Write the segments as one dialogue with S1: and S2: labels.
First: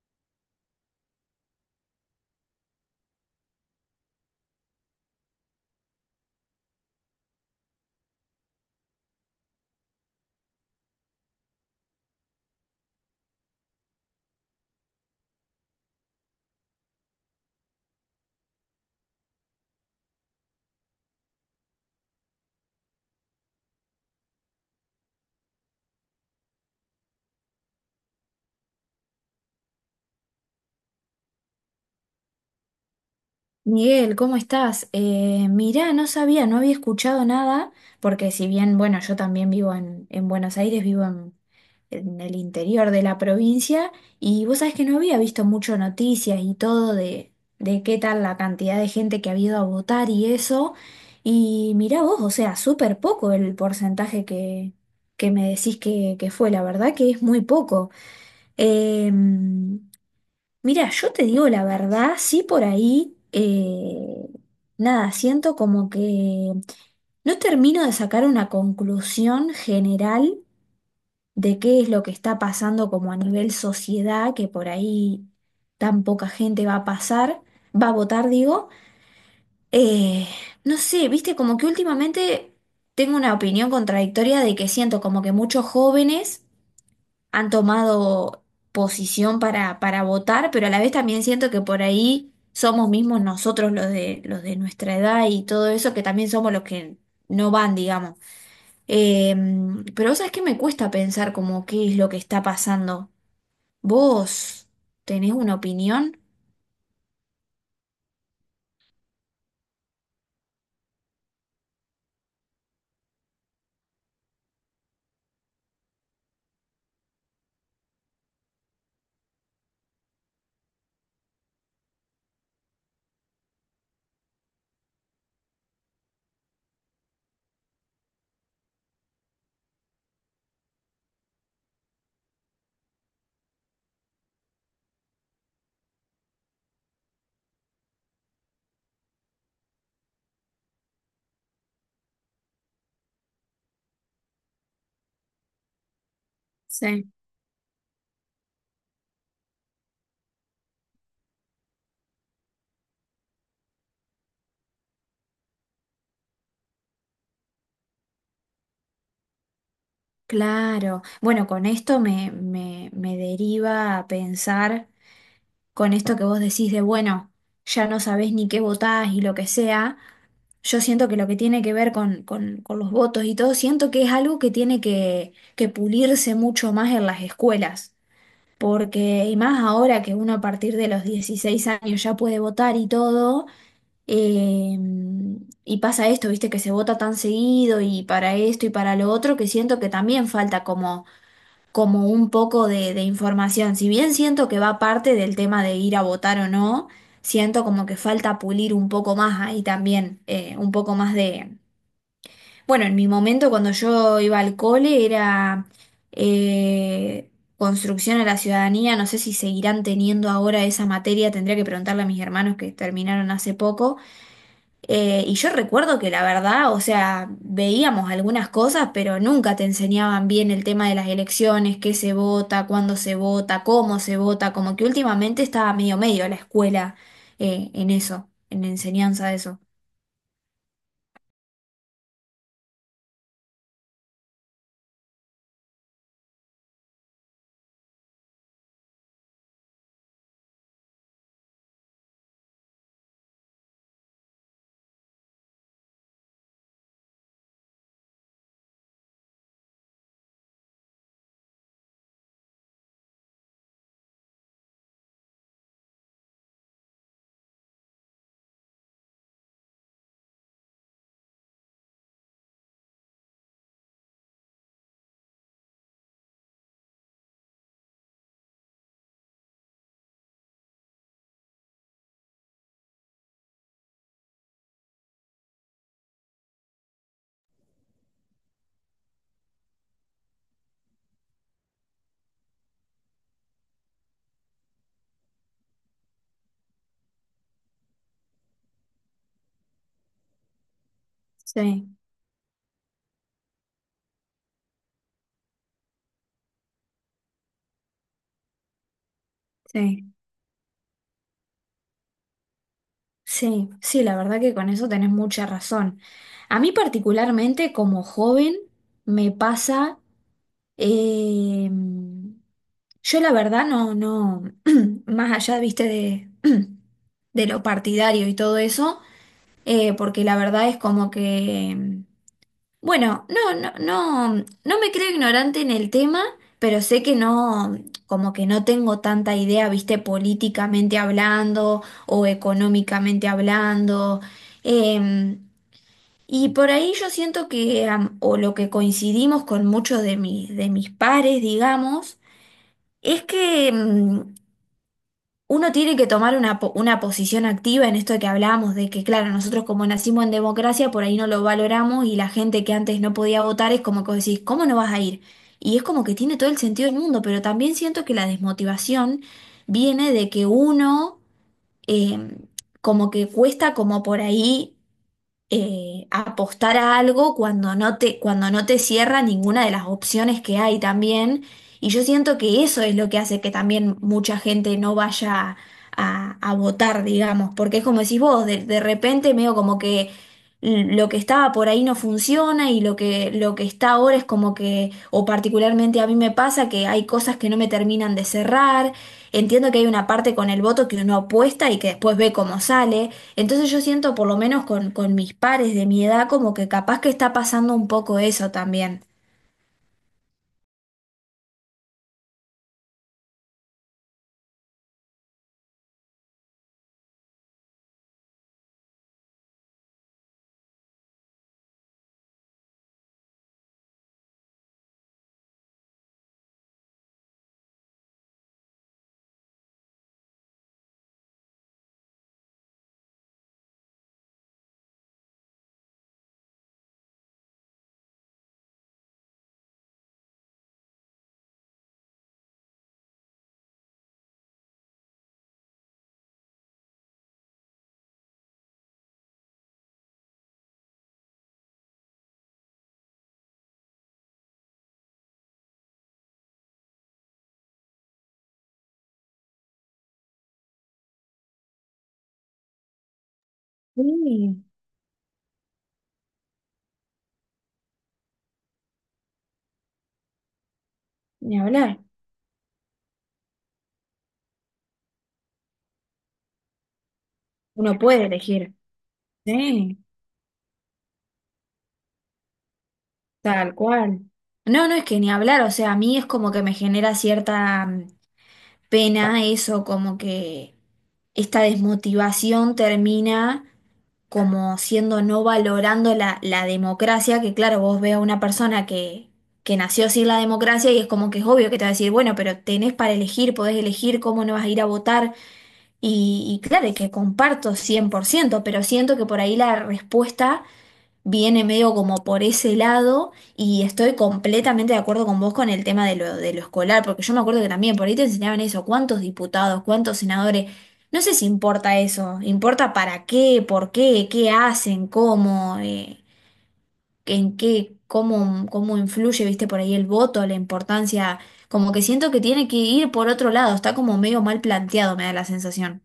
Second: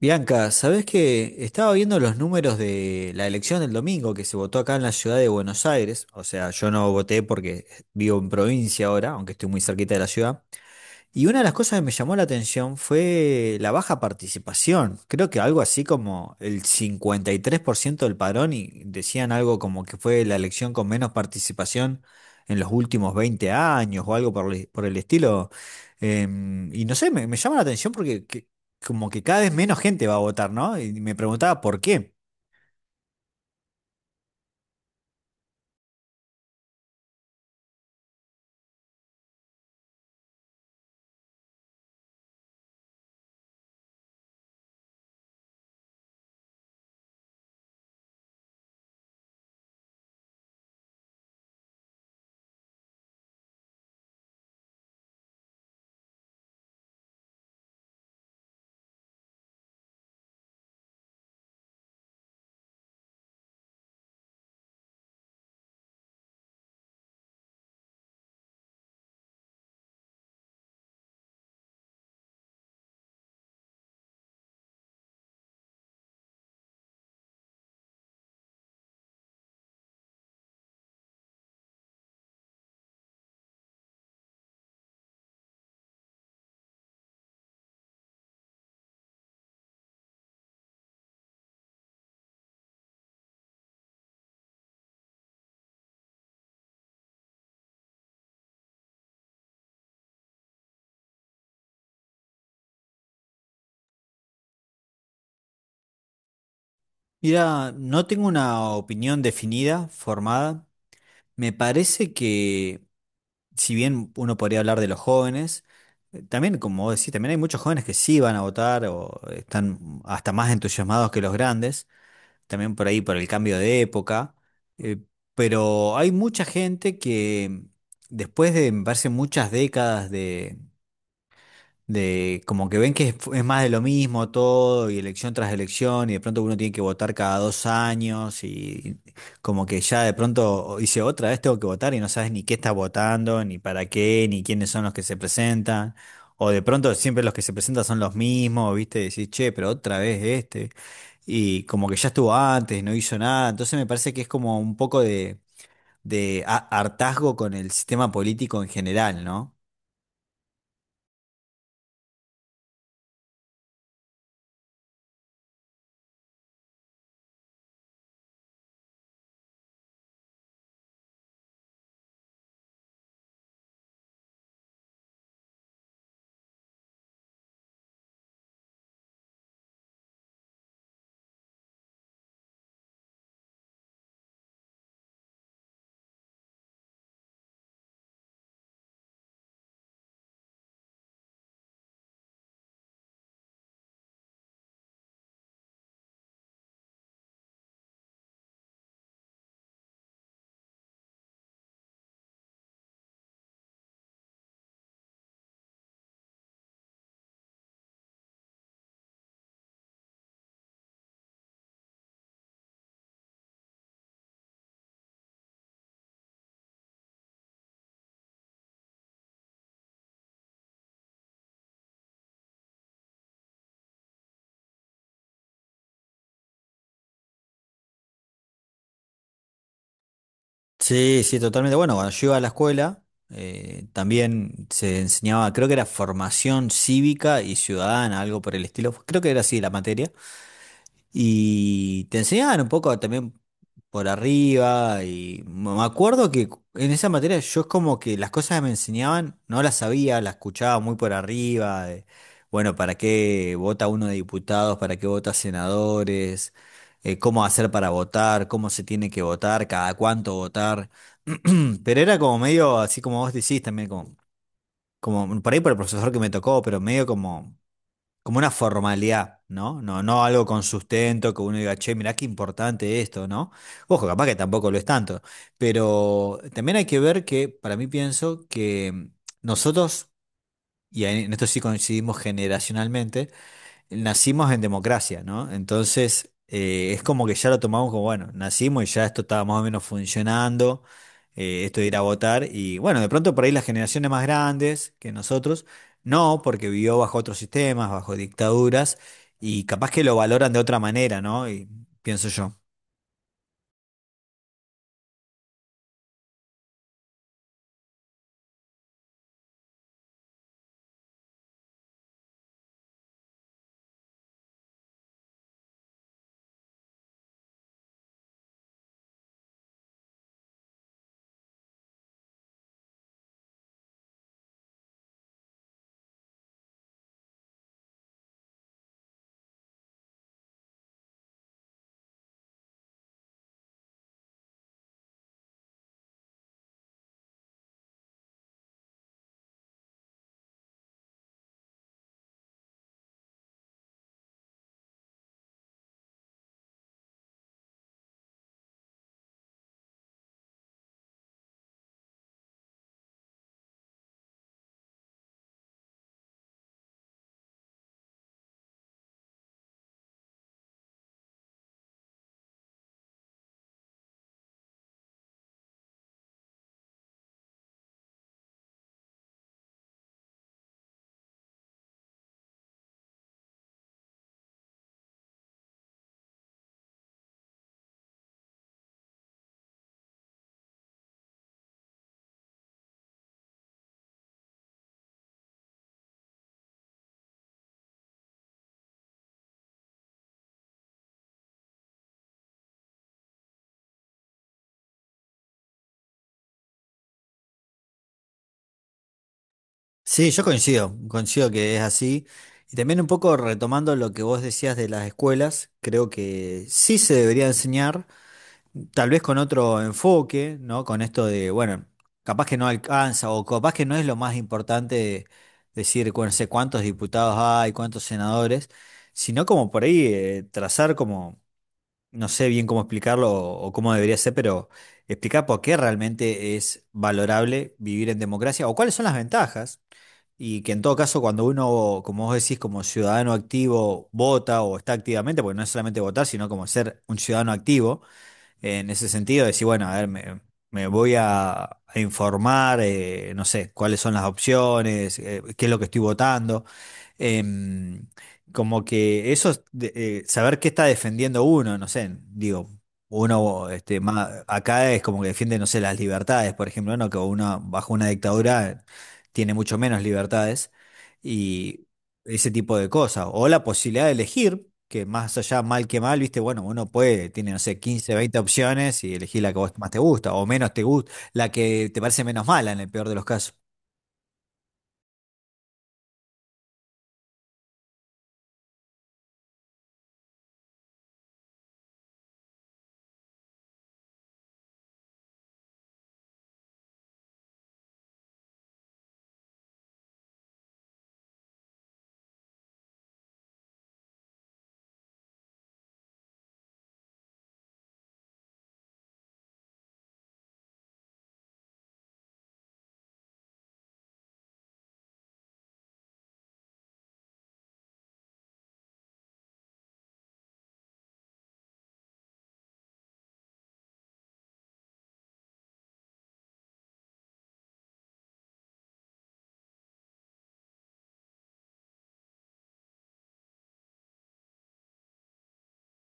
S1: Bianca, ¿sabés que Estaba viendo los números de la elección del domingo que se votó acá en la ciudad de Buenos Aires? O sea, yo no voté porque vivo en provincia ahora, aunque estoy muy cerquita de la ciudad. Y una de las cosas que me llamó la atención fue la baja participación. Creo que algo así como el 53% del padrón, y decían algo como que fue la elección con menos participación en los últimos 20 años o algo por el estilo. Y no sé, me llama la atención como que cada vez menos gente va a votar, ¿no? Y me preguntaba por qué.
S2: Miguel, ¿cómo estás? Mirá, no sabía, no había escuchado nada, porque si bien, bueno, yo también vivo en, Buenos Aires, vivo en el interior de la provincia, y vos sabés que no había visto mucho noticias y todo de qué tal la cantidad de gente que ha ido a votar y eso, y mirá vos, o sea, súper poco el porcentaje que, me decís que fue, la verdad que es muy poco. Eh, Mira, yo te digo la verdad, sí por ahí, nada, siento como que no termino de sacar una conclusión general de qué es lo que está pasando como a nivel sociedad, que por ahí tan poca gente va a votar, digo. Eh, no sé, viste, como que últimamente tengo una opinión contradictoria de que siento como que muchos jóvenes han tomado posición para, votar, pero a la vez también siento que por ahí somos mismos nosotros los de nuestra edad y todo eso, que también somos los que no van, digamos. Eh, pero sabes que me cuesta pensar como qué es lo que está pasando. ¿Vos tenés una opinión?
S1: Mira, no tengo una opinión definida, formada. Me parece que si bien uno podría hablar de los jóvenes, también, como vos decís, también hay muchos jóvenes que sí van a votar o están hasta más entusiasmados que los grandes, también por ahí por el cambio de época, eh, pero hay mucha gente que después de, me parece, muchas décadas de como que ven que es más de lo mismo todo y elección tras elección, y de pronto uno tiene que votar cada 2 años y como que ya de pronto dice otra vez tengo que votar y no sabes ni qué estás votando, ni para qué, ni quiénes son los que se presentan. O de pronto
S2: Sí.
S1: siempre los que se presentan son los mismos, ¿viste? Decís, che, pero otra vez este. Y como que ya estuvo antes, no hizo nada. Entonces me parece que es como un poco hartazgo con el sistema político en general, ¿no?
S2: Claro. Bueno, con esto me deriva a pensar, con esto que vos decís de, bueno, ya no sabés ni qué votás y lo que sea, yo siento que lo que tiene que ver con, con los votos y todo, siento que es algo que tiene que pulirse mucho más en las escuelas, porque y más ahora que uno a partir de los 16 años ya puede votar y todo, eh, y pasa esto, viste, que se vota tan seguido y para esto y para lo otro, que siento que también falta como un poco de información. Si bien siento que va aparte del tema de ir a votar o no, siento como que falta pulir un poco más ahí también, un poco más de. Bueno, en mi momento cuando yo iba al cole era eh, construcción a la ciudadanía, no sé si seguirán teniendo ahora esa materia, tendría que preguntarle a mis hermanos que terminaron hace poco, y yo recuerdo que la verdad, o sea, veíamos algunas cosas, pero nunca te enseñaban bien el tema de las elecciones, qué se vota, cuándo se vota, cómo se vota, como que últimamente estaba medio medio la escuela en eso, en la enseñanza de eso.
S1: Sí, sí, totalmente. Bueno, cuando yo iba a la escuela, también se enseñaba, creo que era formación cívica y ciudadana, algo por el estilo. Creo que era así la materia. Y te enseñaban un poco también por arriba, y me acuerdo que en esa materia yo es como que las cosas que me enseñaban no las sabía, las escuchaba muy por arriba. De bueno, ¿para qué vota uno de diputados? ¿Para qué vota senadores? ¿Cómo hacer para votar? ¿Cómo se tiene que votar? ¿Cada cuánto votar? Pero era como medio, así como vos decís también, como, como por ahí por el profesor que me tocó, pero medio como como una formalidad, ¿no? No, no algo con sustento, que uno diga, che, mirá qué importante esto, ¿no? Ojo, capaz que tampoco lo es tanto, pero también hay que ver que, para mí pienso que nosotros, y en esto sí coincidimos generacionalmente, nacimos en democracia, ¿no? Entonces, es como que ya lo tomamos como, bueno, nacimos y ya esto estaba más o menos funcionando, esto de
S2: Sí,
S1: ir a votar, y bueno, de pronto por ahí las generaciones más grandes que nosotros, no, porque vivió bajo otros sistemas, bajo dictaduras, y capaz que
S2: sí,
S1: lo valoran de otra manera, ¿no? Y pienso yo.
S2: sí, sí, la verdad que con eso tenés mucha razón. A mí particularmente como joven me pasa. Eh, yo la verdad no, no, más allá, viste, de, de lo partidario y todo eso, porque la verdad es como que, bueno, no, no, no, no me creo ignorante en el tema, pero sé que no, como que no tengo tanta idea, viste, políticamente hablando o económicamente hablando. Em, y por ahí yo siento que, o lo que coincidimos con muchos de mis, pares, digamos, es que uno tiene que tomar una posición activa en esto que hablábamos, de que, claro, nosotros como nacimos en democracia, por ahí no lo valoramos y la gente que antes no podía votar es como que vos decís, ¿cómo no vas a ir? Y es como que tiene todo el sentido del mundo, pero también siento que la desmotivación viene de que uno, em, como que cuesta como por ahí apostar a algo cuando no te, cierra ninguna de las opciones que hay también. Y yo siento que eso es lo que hace que también mucha gente no vaya a, votar, digamos, porque es como decís vos, de repente medio como que lo que estaba por ahí no funciona y lo que está ahora es como que, o particularmente a mí me pasa que hay cosas que no me terminan de cerrar. Entiendo que hay una parte con el voto que uno apuesta y que después ve cómo sale. Entonces yo siento, por lo menos con mis pares de mi edad, como que capaz que está pasando un poco eso también.
S1: Sí, yo coincido, coincido que es así. Y también un poco retomando lo que vos decías de las escuelas, creo que sí se debería enseñar, tal vez con otro enfoque, ¿no? Con esto de, bueno, capaz que no alcanza o capaz que no es lo más importante decir, no sé cuántos diputados hay, cuántos senadores, sino como por ahí trazar como, no sé bien cómo explicarlo o cómo debería ser, pero explicar por qué realmente es valorable vivir en democracia o cuáles son las ventajas. Y que en todo caso, cuando uno, como vos decís, como ciudadano activo, vota o está activamente, porque no es solamente votar, sino como ser un ciudadano activo, en ese sentido, decir, bueno, a ver, me voy a informar, no sé, cuáles son las opciones, qué es lo que estoy votando. Em, Como que eso, es saber qué está defendiendo uno, no sé, digo, uno este,
S2: Sí,
S1: acá es como que defiende, no sé, las libertades, por ejemplo, ¿no? Que uno bajo una dictadura tiene mucho menos libertades
S2: ni
S1: y
S2: hablar.
S1: ese tipo de cosas. O la posibilidad de elegir, que más allá mal que mal, viste, bueno, uno puede, tiene, no sé,
S2: Uno
S1: quince
S2: puede
S1: veinte
S2: elegir.
S1: opciones y elegir la que vos más
S2: Sí,
S1: te gusta o menos te gusta, la que te parece menos mala en el peor de los casos.
S2: tal cual. No, no es que ni hablar, o sea, a mí es como que me genera cierta pena eso, como que esta desmotivación termina como siendo no valorando la, democracia, que claro, vos ve a una persona que nació sin la democracia y es como que es obvio que te va a decir, bueno, pero tenés para elegir, podés elegir cómo no vas a ir a votar. Y claro, y que comparto 100%, pero siento que por ahí la respuesta viene medio como por ese lado y estoy completamente de acuerdo con vos con el tema de lo, escolar, porque yo me acuerdo que también por ahí te enseñaban eso, cuántos diputados, cuántos senadores, no sé si importa eso, importa para qué, por qué, qué hacen, cómo, en qué, cómo influye, viste, por ahí el voto, la importancia, como que siento que tiene que ir por otro lado, está como medio mal planteado, me da la sensación.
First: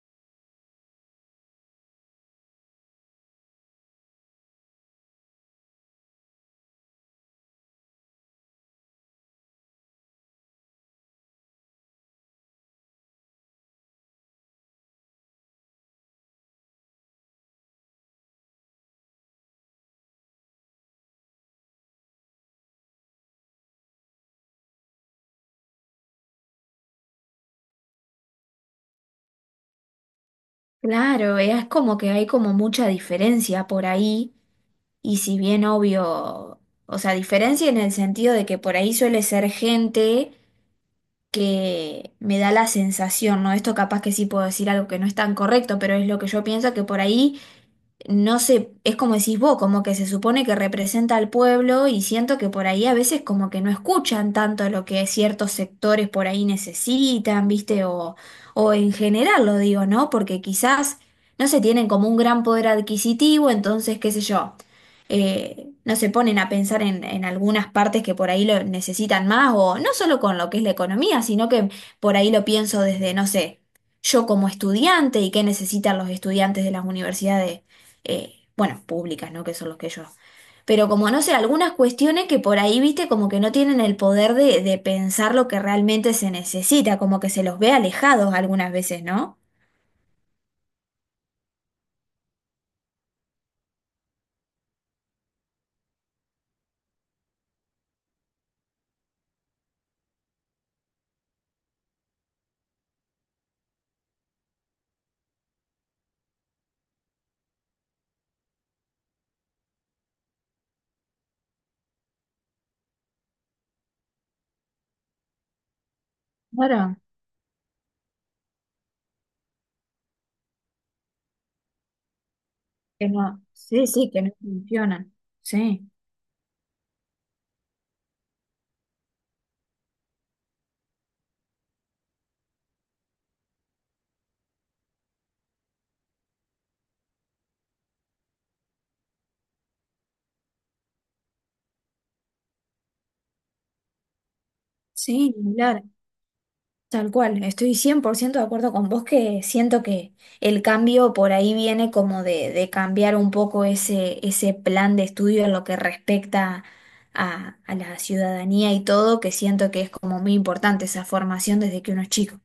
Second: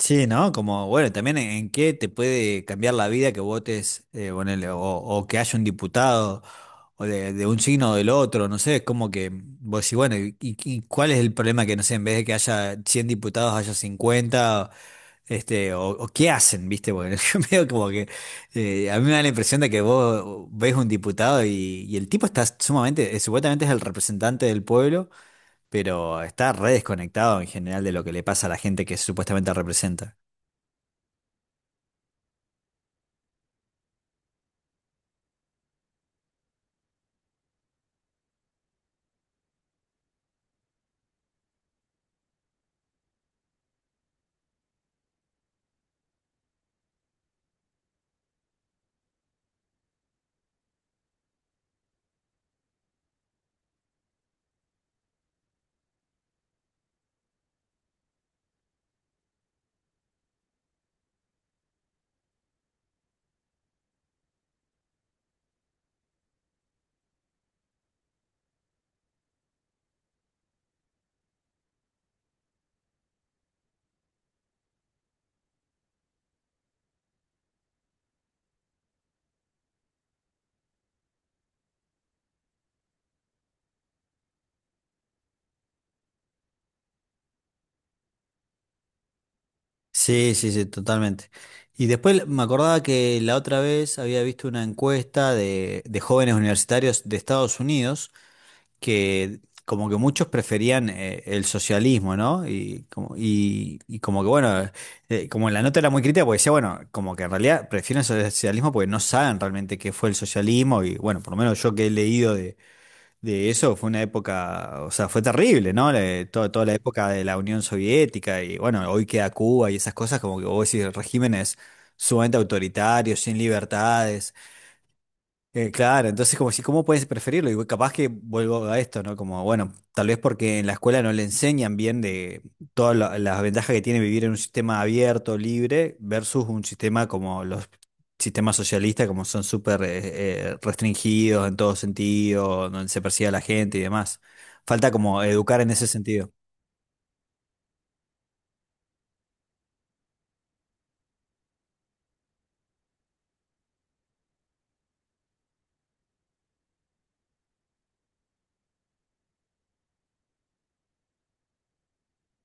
S1: Sí, ¿no? Como, bueno, también en qué te puede cambiar la vida que votes, ponele, o que haya un diputado, o de un signo o del otro, no sé, es como que vos decís, bueno, ¿y, y cuál es el problema que, no sé, en vez de que haya 100 diputados, haya 50, este, o qué hacen, viste? Bueno, yo medio como que, a mí me da la impresión de que vos ves un diputado y el tipo está sumamente, supuestamente es el representante del pueblo, pero está re desconectado en general de lo que le pasa a la gente que supuestamente representa.
S2: Claro, es como que hay como mucha diferencia por ahí. Y si bien obvio, o sea, diferencia en el sentido de que por ahí suele ser gente que me da la sensación, ¿no? Esto capaz que sí puedo decir algo que no es tan correcto, pero es lo que yo pienso, que por ahí no sé, es como decís vos, como que se supone que representa al pueblo y siento que por ahí a veces como que no escuchan tanto lo que ciertos sectores por ahí necesitan, ¿viste? O en general lo digo, ¿no? Porque quizás no se tienen como un gran poder adquisitivo, entonces, qué sé yo, no se ponen a pensar en, algunas partes que por ahí lo necesitan más, o no solo con lo que es la economía, sino que por ahí lo pienso desde, no sé. Yo como estudiante y qué necesitan los estudiantes de las universidades bueno, públicas, ¿no? Que son los que yo. Pero como no sé, algunas cuestiones que por ahí, viste, como que no tienen el poder de, pensar lo que realmente se necesita, como que se los ve alejados algunas veces, ¿no?
S1: Sí, sí, sí, totalmente. Y después me acordaba que la otra vez había visto una encuesta de jóvenes universitarios de Estados Unidos, que como que muchos preferían el socialismo, ¿no? Y como que bueno, como la nota era muy crítica, porque decía, bueno, como que en realidad prefieren el socialismo porque no saben realmente qué fue el socialismo, y bueno, por lo menos yo que he leído de eso, fue una época, o sea, fue terrible, ¿no? Toda la
S2: Claro,
S1: época de la Unión Soviética, y bueno, hoy queda Cuba y esas cosas como que vos decís, regímenes sumamente
S2: que
S1: autoritarios, sin
S2: no. Sí, sí, que no
S1: libertades.
S2: funcionan. Sí,
S1: Claro, entonces como si, ¿cómo puedes preferirlo? Y capaz que vuelvo a esto, ¿no? Como, bueno, tal vez porque en la escuela no le enseñan bien de todas las ventajas que tiene vivir en un sistema abierto, libre, versus un sistema como los sistemas socialistas, como son súper restringidos en todo sentido, donde se persigue a la gente y demás. Falta como
S2: sí,
S1: educar
S2: ni
S1: en
S2: hablar.
S1: ese sentido.
S2: Tal cual, estoy 100% de acuerdo con vos que siento que el cambio por ahí viene como de, cambiar un poco ese plan de estudio en lo que respecta a la ciudadanía y todo, que siento que es como muy importante esa formación desde que uno es chico.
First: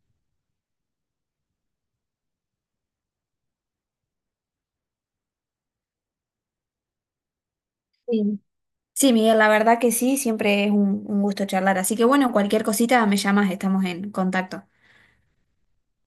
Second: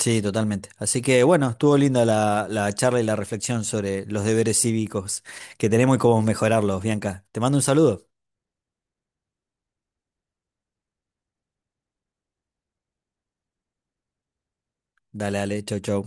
S1: Sí, totalmente. Así que bueno, estuvo linda la, la charla y la reflexión sobre los deberes cívicos que tenemos y cómo mejorarlos, Bianca. Te mando un saludo.
S2: Sí, sí, Miguel, la verdad que sí, siempre es un, gusto charlar. Así que bueno, cualquier cosita me llamas, estamos en contacto.
S1: Dale, dale, chau, chau.